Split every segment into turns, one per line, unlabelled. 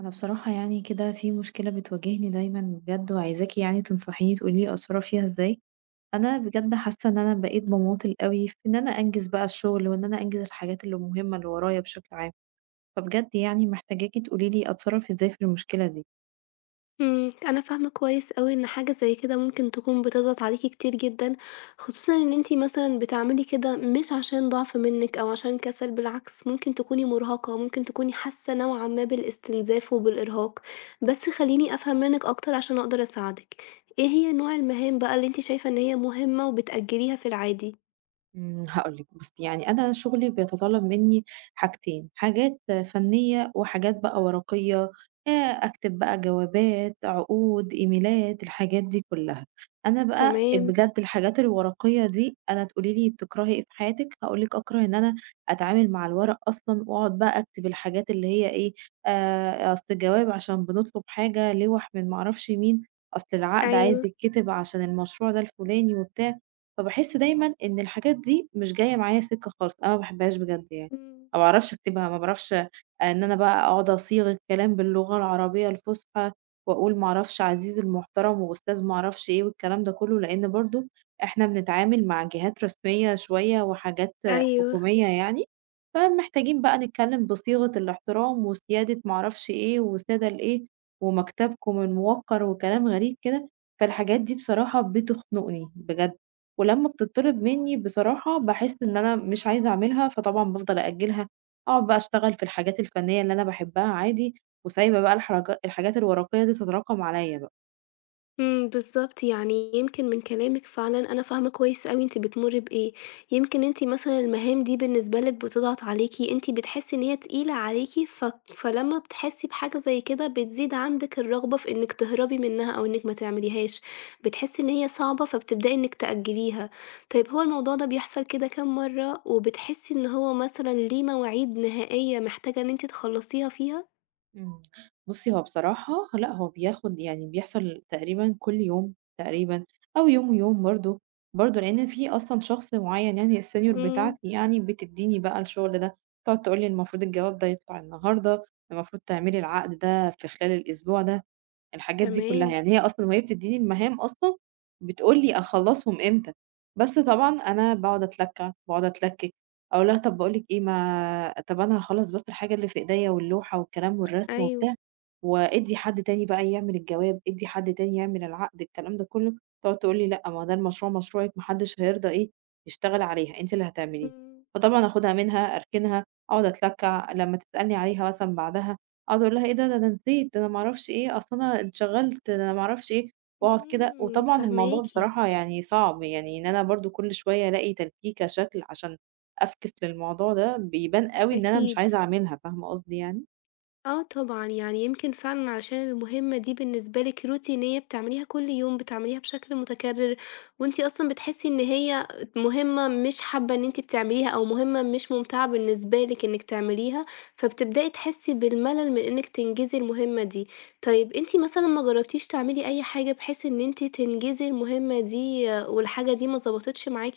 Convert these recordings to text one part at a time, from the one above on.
أنا بصراحة يعني كده في مشكلة بتواجهني دايمًا بجد وعايزاكِ يعني تنصحيني تقولي لي أتصرّف فيها إزاي، أنا بجد حاسة إن أنا بقيت باماطل أوي في إن أنا أنجز بقى الشغل وإن أنا أنجز الحاجات اللي مهمة اللي ورايا بشكل عام، فبجد يعني محتاجاكِ تقولي لي أتصرّف إزاي في المشكلة دي.
أنا فاهمة كويس أوي إن حاجة زي كده ممكن تكون بتضغط عليكِ كتير جدًا، خصوصًا إن أنتِ مثلًا بتعملي كده مش عشان ضعف منِك أو عشان كسل، بالعكس ممكن تكوني مرهقة، ممكن تكوني حاسة نوعًا ما بالاستنزاف وبالإرهاق. بس خلّيني أفهم منِك أكتر عشان أقدر أساعدِك، إيه هي نوع المهام بقى اللي أنتِ شايفة إن هي مهمة وبتأجليها في العادي؟
إمم، هاقول لِك بُصّي، يعني أنا شغلي بيتطلب منّي حاجتين، حاجات فنية وحاجات بقى ورقية، أكتب بقى جوابات، عقود، إيميلات، الحاجات دي كلّها. أنا بقى
تمام،
بجد الحاجات الورقية دي أنا تقولي لي بتكرهي إيه في حياتِك، هاقول لِك أكره إن أنا أتعامل مع الورق أصلًا وأقعد بقى أكتب الحاجات اللي هي إيه، أصل الجواب عشان بنطلب حاجة، لوَح من ما أعرفش مين، أصل العقد عايز
أيوه،
يتكتب عشان المشروع ده الفلاني وبتاع. فباحس دايمًا إن الحاجات دي مش جاية معايا سكة خالص، أنا ما باحبهاش بجد يعني،
إمم،
ما باعرفش أكتبها، ما باعرفش إن أنا بقى أقعد أصيغ الكلام باللغة العربية الفصحى وأقول ما اعرفش عزيزي المحترم وأستاذ ما اعرفش إيه والكلام ده كلّه، لإن برضه إحنا بنتعامل مع جهات رسمية شوية وحاجات
أيوه.
حكومية يعني، فمحتاجين بقى نتكلم بصيغة الاحترام وسيادة ما اعرفش إيه وسادة الإيه ومكتبكم الموقّر وكلام غريب كده، فالحاجات دي بصراحة بتخنقني بجد. ولمّا بتطلب منّي بصراحة باحس إن أنا مش عايزة أعملها، فطبعًا بافضل أأجّلها، أقعد بقى أشتغل في الحاجات الفنية اللي أنا باحبها عادي، وسايبة بقى الحرج الحاجات الورقية دي تتراكم عليَّ بقى.
إمم، بالضبط، يعني يمكن من كلامِك فعلًا أنا فاهمة كويس أوي أنتِ بتمُرّي بإيه، يمكن أنتِ مثلًا المهام دي بالنسبة لِك بتضغط عليكِ، أنتِ بتحسّي إن هي تقيلة عليكِ، ف فلمّا بتحسّي بحاجة زي كده بتزيد عندِك الرغبة في إنِّك تهربي منها أو إنِّك ما تعمليهاش، بتحسّي إن هي صعبة فبتبدئي إنِّك تأجّليها. طيب هو الموضوع ده بيحصل كده كام مرّة، وبتحسّي إن هو مثلًا ليه مواعيد نهائية محتاجة إن أنتِ تخلّصيها فيها؟
إمم. بُصّي، هو بصراحة لأ، هو بياخد يعني بيحصل تقريبًا كل يوم تقريبًا أو يوم ويوم برضه، برضه لإن في أصلًا شخص معيّن يعني الsenior
إمم،
بتاعتي يعني بتدّيني بقى الشغل ده، تقعد تقول لي المفروض الجواب ده يطلع النهارده، المفروض تعملي العقد ده في خلال الأسبوع ده. الحاجات دي كلّها،
تمام،
يعني هي أصلًا وهي بتدّيني المهام أصلًا بتقول لي أخلّصهم إمتى، بس طبعًا أنا باقعد أتلكّع، باقعد أتلكِّك، أقول لها طَب باقول لِك إيه ما طَب أنا هاخلّص بس الحاجة اللي في إيديّا واللوحة والكلام والرسم
أيوه،
وبتاع، وادّي حد تاني بقى يعمل الجواب، ادّي حد تاني يعمل العقد، الكلام ده كلّه، تقعد تقول لي لأ، ما ده المشروع مشروعِك ما حدش هيرضى إيه يشتغل عليها، أنتِ اللي هتعمليه،
إمم.
فطبعًا آخُدها منها، أركنها، أقعد أتلكّع، لمّا تسألني عليها مثلًا بعدها أقعد أقول لها إيه ده، ده أنا نسيت، ده أنا ما أعرفش إيه، أصل أنا انشغلت، ده أنا ما أعرفش إيه، وأقعد كده
إمم،
وطبعًا الموضوع
فاهماكِ،
بصراحة يعني صعب، يعني إن أنا برضه كل شوية ألاقي تلكيكة شكل عشان أفكِس للموضوع ده، بيبان أوي إن أنا مش
أكيد.
عايزة أعملها، فاهمة قصدي يعني؟
آه طبعًا، يعني يمكن فعلًا علشان المهمة دي بالنسبة لِك روتينية بتعمليها كل يوم، بتعمليها بشكل متكرر، وأنتِ أصلًا بتحسي إن هي مهمة مش حابة إن أنتِ بتعمليها أو مهمة مش ممتعة بالنسبة لِك إنِك تعمليها، فبتبدئي تحسي بالملل من إنِك تنجزي المهمة دي. طيب أنتِ مثلًا ما جربتيش تعملي أي حاجة بحيث إن أنتِ تنجزي المهمة دي آه، والحاجة دي ما ضبطتش معاكِ؟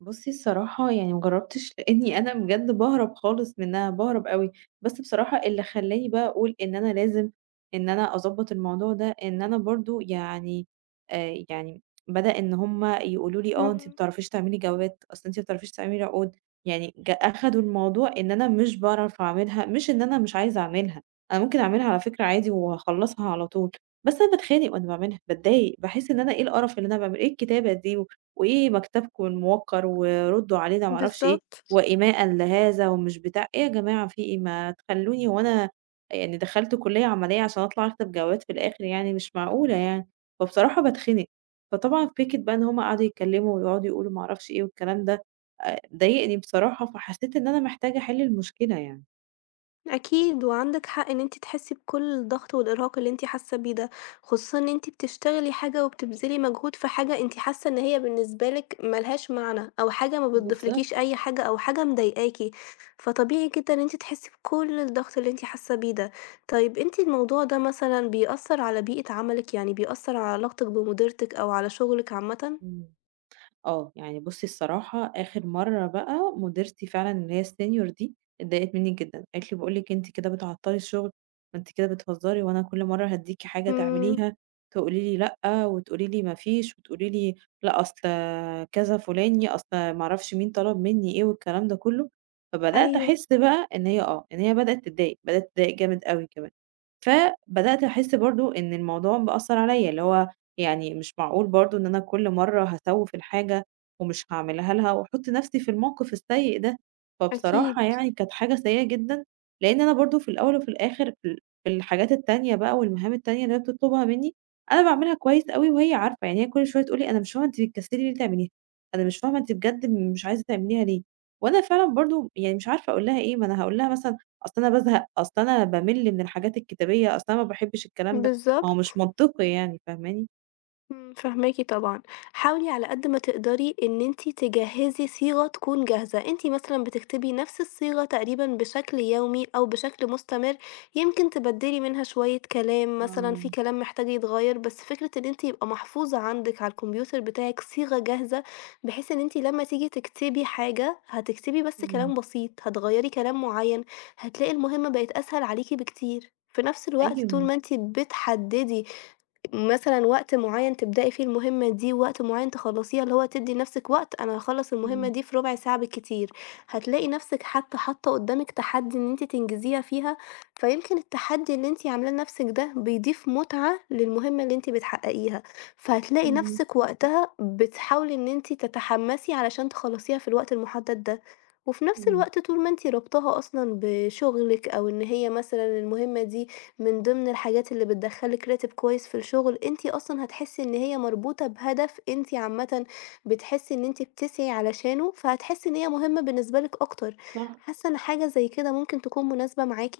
بُصّي الصراحة يعني ما جرّبتش، لإنّي أنا بجد باهرب خالص منّها، باهرب أوي. بس بصراحة اللي خلّاني بقى أقول إن أنا لازم إن أنا أضبّط الموضوع ده، إن أنا برضه يعني آآ يعني بدأ إن هم يقولوا لي: "آه أنتِ ما
إمم،
بتعرفيش تعملي جوّات، أصل أنتِ ما بتعرفيش تعملي عقود." يعني ج أخدوا الموضوع إن أنا مش باعرف أعملها، مش إن أنا مش عايزة أعملها، أنا ممكن أعملها على فكرة عادي وهاخلّصها على طول، بس أنا باتخانق وأنا باعملها، باتضايق، باحس إن أنا إيه القرف اللي أنا باعمله، إيه الكتابة دي وإيه مكتبكم الموقّر وردّوا عليه ده ما أعرفش إيه،
بالضبط.
وإيماءً لهذا ومش بتاع إيه يا جماعة في إيه ما تخلّوني هو أنا يعني دخلت كُلّية عملية عشان أطلع أكتب جوابات في الآخر يعني مش معقولة يعني، فبصراحة باتخنق. فطبعًا فكرة بقى إن هم قعدوا يتكلّموا ويقعدوا يقولوا ما أعرفش إيه والكلام ده، ضايقني بصراحة، فحسّيت إن أنا محتاجة أحِل المشكلة يعني.
أكيد، وعندِك حق إن أنتِ تحسّي بكل الضغط والإرهاق اللي أنتِ حاسة بيه ده، خصوصًا إن أنتِ بتشتغلي حاجة وبتبذلي مجهود في حاجة أنتِ حاسة إن هي بالنسبة لِك ما لهاش معنى، أو حاجة ما
بالضبط،
بتضيفلكيش أي حاجة، أو حاجة مضايقاكِ، فطبيعي جدًا إن أنتِ تحسّي بكل الضغط اللي أنتِ حاسة بيه ده. طيب أنتِ الموضوع ده مثلًا بيأثّر على بيئة عملِك، يعني بيأثّر على علاقتِك بمديرتِك أو على شغلِك عامةً؟
إمم. آه، يعني بُصّي الصراحة آخر مرّة بقى مديرتي فعلًا اللي هي الsenior دي اتضايقت منّي جدًا، قالت لي: "باقول لِك أنتِ كده بتعطّلي الشغل، وأنتِ كده بتهزري وأنا كل مرّة هادّيكِ حاجة
إمم،
تعمليها تقولي لي لأ، وتقولي لي ما فيش، وتقولي لي لأ أصل كذا فُلاني، أصل ما أعرفش مين طلب منّي إيه." والكلام ده كلّه، فبدأت
أيوه،
أحس بقى إن هي آه، إن هي بدأت تتضايق، بدأت تتضايق جامد أوي كمان، فبدأت أحس برضه إن الموضوع مأثّر عليّا، اللي هو يعني مش معقول برضه إن أنا كل مرّة هاسوِّف الحاجة ومش هاعملها لها وأحُط نَفْسي في الموقِف السيء ده،
أكيد،
فبصراحة يعني كانت حاجة سيئة جدًا، لإن أنا برضه في الأول وفي الآخِر في الحاجات التانية بقى والمهام التانية اللي هي بتطلُبها منّي، أنا باعملها كويس أوي وهي عارفة، يعني هي كل شوية تقول لي: "أنا مش فاهمة أنتِ بتكسّلي ليه تعمليها، أنا مش فاهمة أنتِ بجد مش عايزة تعمليها ليه؟" وأنا فعلًا برضه يعني مش عارفة أقول لها إيه، ما أنا هاقول لها مثلًا أصل أنا بازهق، أصل أنا بامِل من الحاجات الكتابية، أصل أنا ما باحبّش الكلام ده، ما هو مش
بالضبط.
منطقي يعني، فاهماني؟
إمم، فاهماكِ طبعًا. حاولي على قد ما تقدري إن أنتِ تجهّزي صيغة تكون جاهزة، أنتِ مثلًا بتكتبي نفس الصيغة تقريبًا بشكل يومي أو بشكل مستمر، يمكن تبدّلي منها شوية كلام مثلًا في
آه،
كلام محتاج يتغيّر، بس فكرة إن أنتِ يبقى محفوظة عندِك على الكمبيوتر بتاعِك صيغة جاهزة، بحيث إن أنتِ لمّا تيجي تكتبي حاجة هتكتبي بس
إمم،
كلام بسيط، هتغيّري كلام معيّن، هتلاقي المهمة بقت أسهل عليكِ بكتير. في نفس الوقت طول
أيوه،
ما أنتِ بتحدّدي مثلًا وقت معيّن تبدئي فيه المهمة دي، ووقت معيّن تخلّصيها، اللي هو تدّي لنفسِك وقت أنا هاخلّص المهمة
إمم،
دي في ربع ساعة بالكتير، هتلاقي نفسِك حتى حاطة قدّامِك تحدي إن أنتِ تنجزيها فيها، فيمكن التحدي اللي أنتِ عاملاه لنفسِك ده بيضيف متعة للمهمة اللي أنتِ بتحققيها، فهتلاقي
إمم،
نفسِك وقتها بتحاولي إن أنتِ تتحمسي علشان تخلّصيها في الوقت المحدد ده، وفي نفس
إمم،
الوقت طول ما أنتِ رابطاها أصلًا بشغلِك أو إن هي مثلًا المهمة دي من ضمن الحاجات اللي بتدخّلِك راتب كويس في الشغل، أنتِ أصلًا هتحسّي إن هي مربوطة بهدف أنتِ عامةً بتحسّي إن أنتِ بتسعي علشانه، فهتحسّي إن هي مهمة بالنسبة لِك أكتر.
صح.
حاسة إن حاجة زي كده ممكن تكون مناسبة معاكِ؟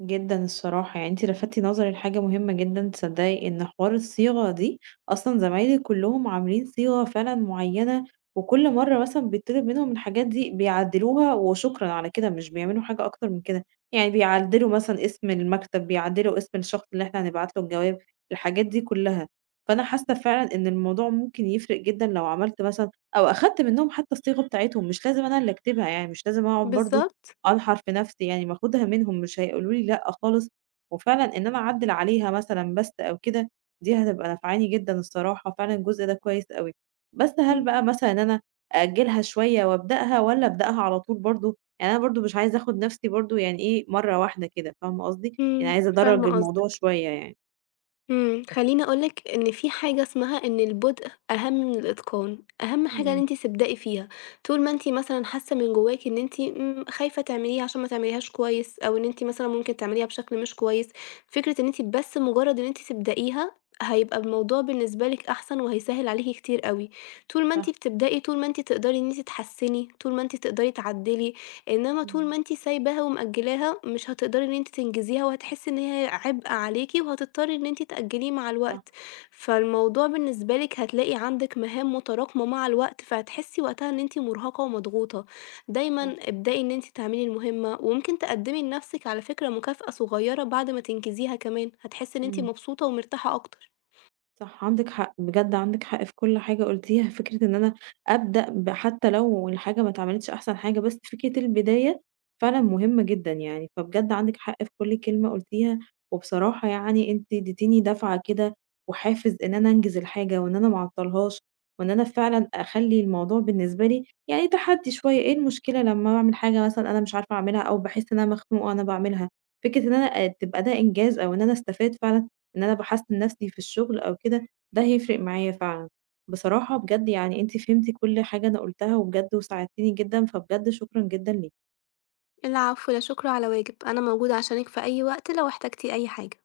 جدًا الصراحة، يعني أنتِ لفتِ نظري لحاجة مهمة جدًا تصدقي، إن حوار الصيغة دي أصلًا زمايلي كلّهم عاملين صيغة فعلًا معيّنة، وكل مرّة مثلًا بيطلب منهم الحاجات دي بيعدّلوها وشكرًا على كده، مش بيعملوا حاجة أكتر من كده، يعني بيعدّلوا مثلًا اسم المكتب، بيعدّلوا اسم الشخص اللي إحنا هنبعت له الجواب، الحاجات دي كلّها. فأنا حاسة فعلًا إن الموضوع ممكن يفرق جدًا لو عملت مثلًا أو أخدت منّهم حتى الصيغة بتاعتهم، مش لازم أنا اللي أكتبها يعني، مش لازم أقعد برضه
بالضبط.
أنحر في نفسي يعني وآخدها منهم مش هيقولوا لي لأ خالص، وفعلًا إن أنا أعدِّل عليها مثلًا بس أو كده، دي هتبقى نافعاني جدًا الصراحة، فعلًا الجزء ده كويس أوي. بس هل بقى
إمم،
مثلًا إن أنا أأجّلها شوية وأبدأها والّا أبدأها على طول برضه؟ يعني أنا برضه مش عايزة آخُد نفسي برضه يعني إيه، مرّة واحدة كده، فاهمة قصدي؟ يعني
إمم،
عايزة أدرّج
فاهمة
الموضوع
قصدك.
شوية يعني.
خلّيني أقول لِك إن في حاجة اسمها إن البُدء أهم من الإتقان، أهم حاجة إن
إمم،
أنتِ تبدئي فيها، طول ما أنتِ مثلًا حاسة من جواكِ إن أنتِ خايفة تعمليها عشان ما تعمليهاش كويس، أو إن أنتِ مثلًا ممكن تعمليها بشكل مش كويس، فكرة إن أنتِ بس مجرد إن أنتِ تبدئيها هيبقى الموضوع بالنسبة لِك أحسن وهيسهّل عليكِ كتير أوي، طول ما أنتِ
صح،
بتبدئي، طول ما أنتِ تقدري إن أنتِ تحسّني، طول ما أنتِ تقدري تعدّلي، إنما طول ما
إمم،
أنتِ سايباها ومأجلاها مش هتقدري إن أنتِ تنجزيها، وهتحسي إن هي عبء عليكِ، وهتضطري إن أنتِ تأجليه مع
صح،
الوقت، فالموضوع بالنسبة لِك هتلاقي عندِك مهام متراكمة مع الوقت، فهتحسي وقتها إن أنتِ مرهقة ومضغوطة.
صح،
دايمًا ابدئي إن أنتِ تعملي المهمة، وممكن تقدمي لنفسِك على فكرة مكافأة صغيرة بعد ما تنجزيها كمان، هتحسي إن أنتِ
إمم.
مبسوطة ومرتاحة أكتر.
صح، عندِك حق، بجد عندِك حق في كل حاجة قُلتيها، فكرة إن أنا أبدأ ب حتى لو الحاجة ما اتعملتش أحسن حاجة، بس فكرة البداية فعلًا مهمة جدًا يعني، فبجد عندِك حق في كل كلمة قُلتيها، وبصراحة يعني أنتِ اديتيني دفعة كده وحافز إن أنا أنجز الحاجة وإن أنا ما اعطّلهاش، وإن أنا فعلًا أخلّي الموضوع بالنسبة لي يعني تحدي شوية، إيه المشكلة لمّا أعمل حاجة مثلًا أنا مش عارفة أعملها أو باحس إن أنا مخنوقة وأنا باعملها، فكرة إن أنا تبقى ده إنجاز أو إن أنا استفاد فعلًا إن أنا باحسّن نَفْسي في الشغل أو كده، ده هيفرق معايا فعلًا. بصراحة بجد يعني أنتِ فهمتِ كل حاجة أنا قُلتها وبجد وساعدتيني جدًا، فبجد شكرًا جدًا ليكِ.
العفو، لا شكر على واجب، أنا موجودة عشانِك في أي وقت لو احتجتِ أي حاجة.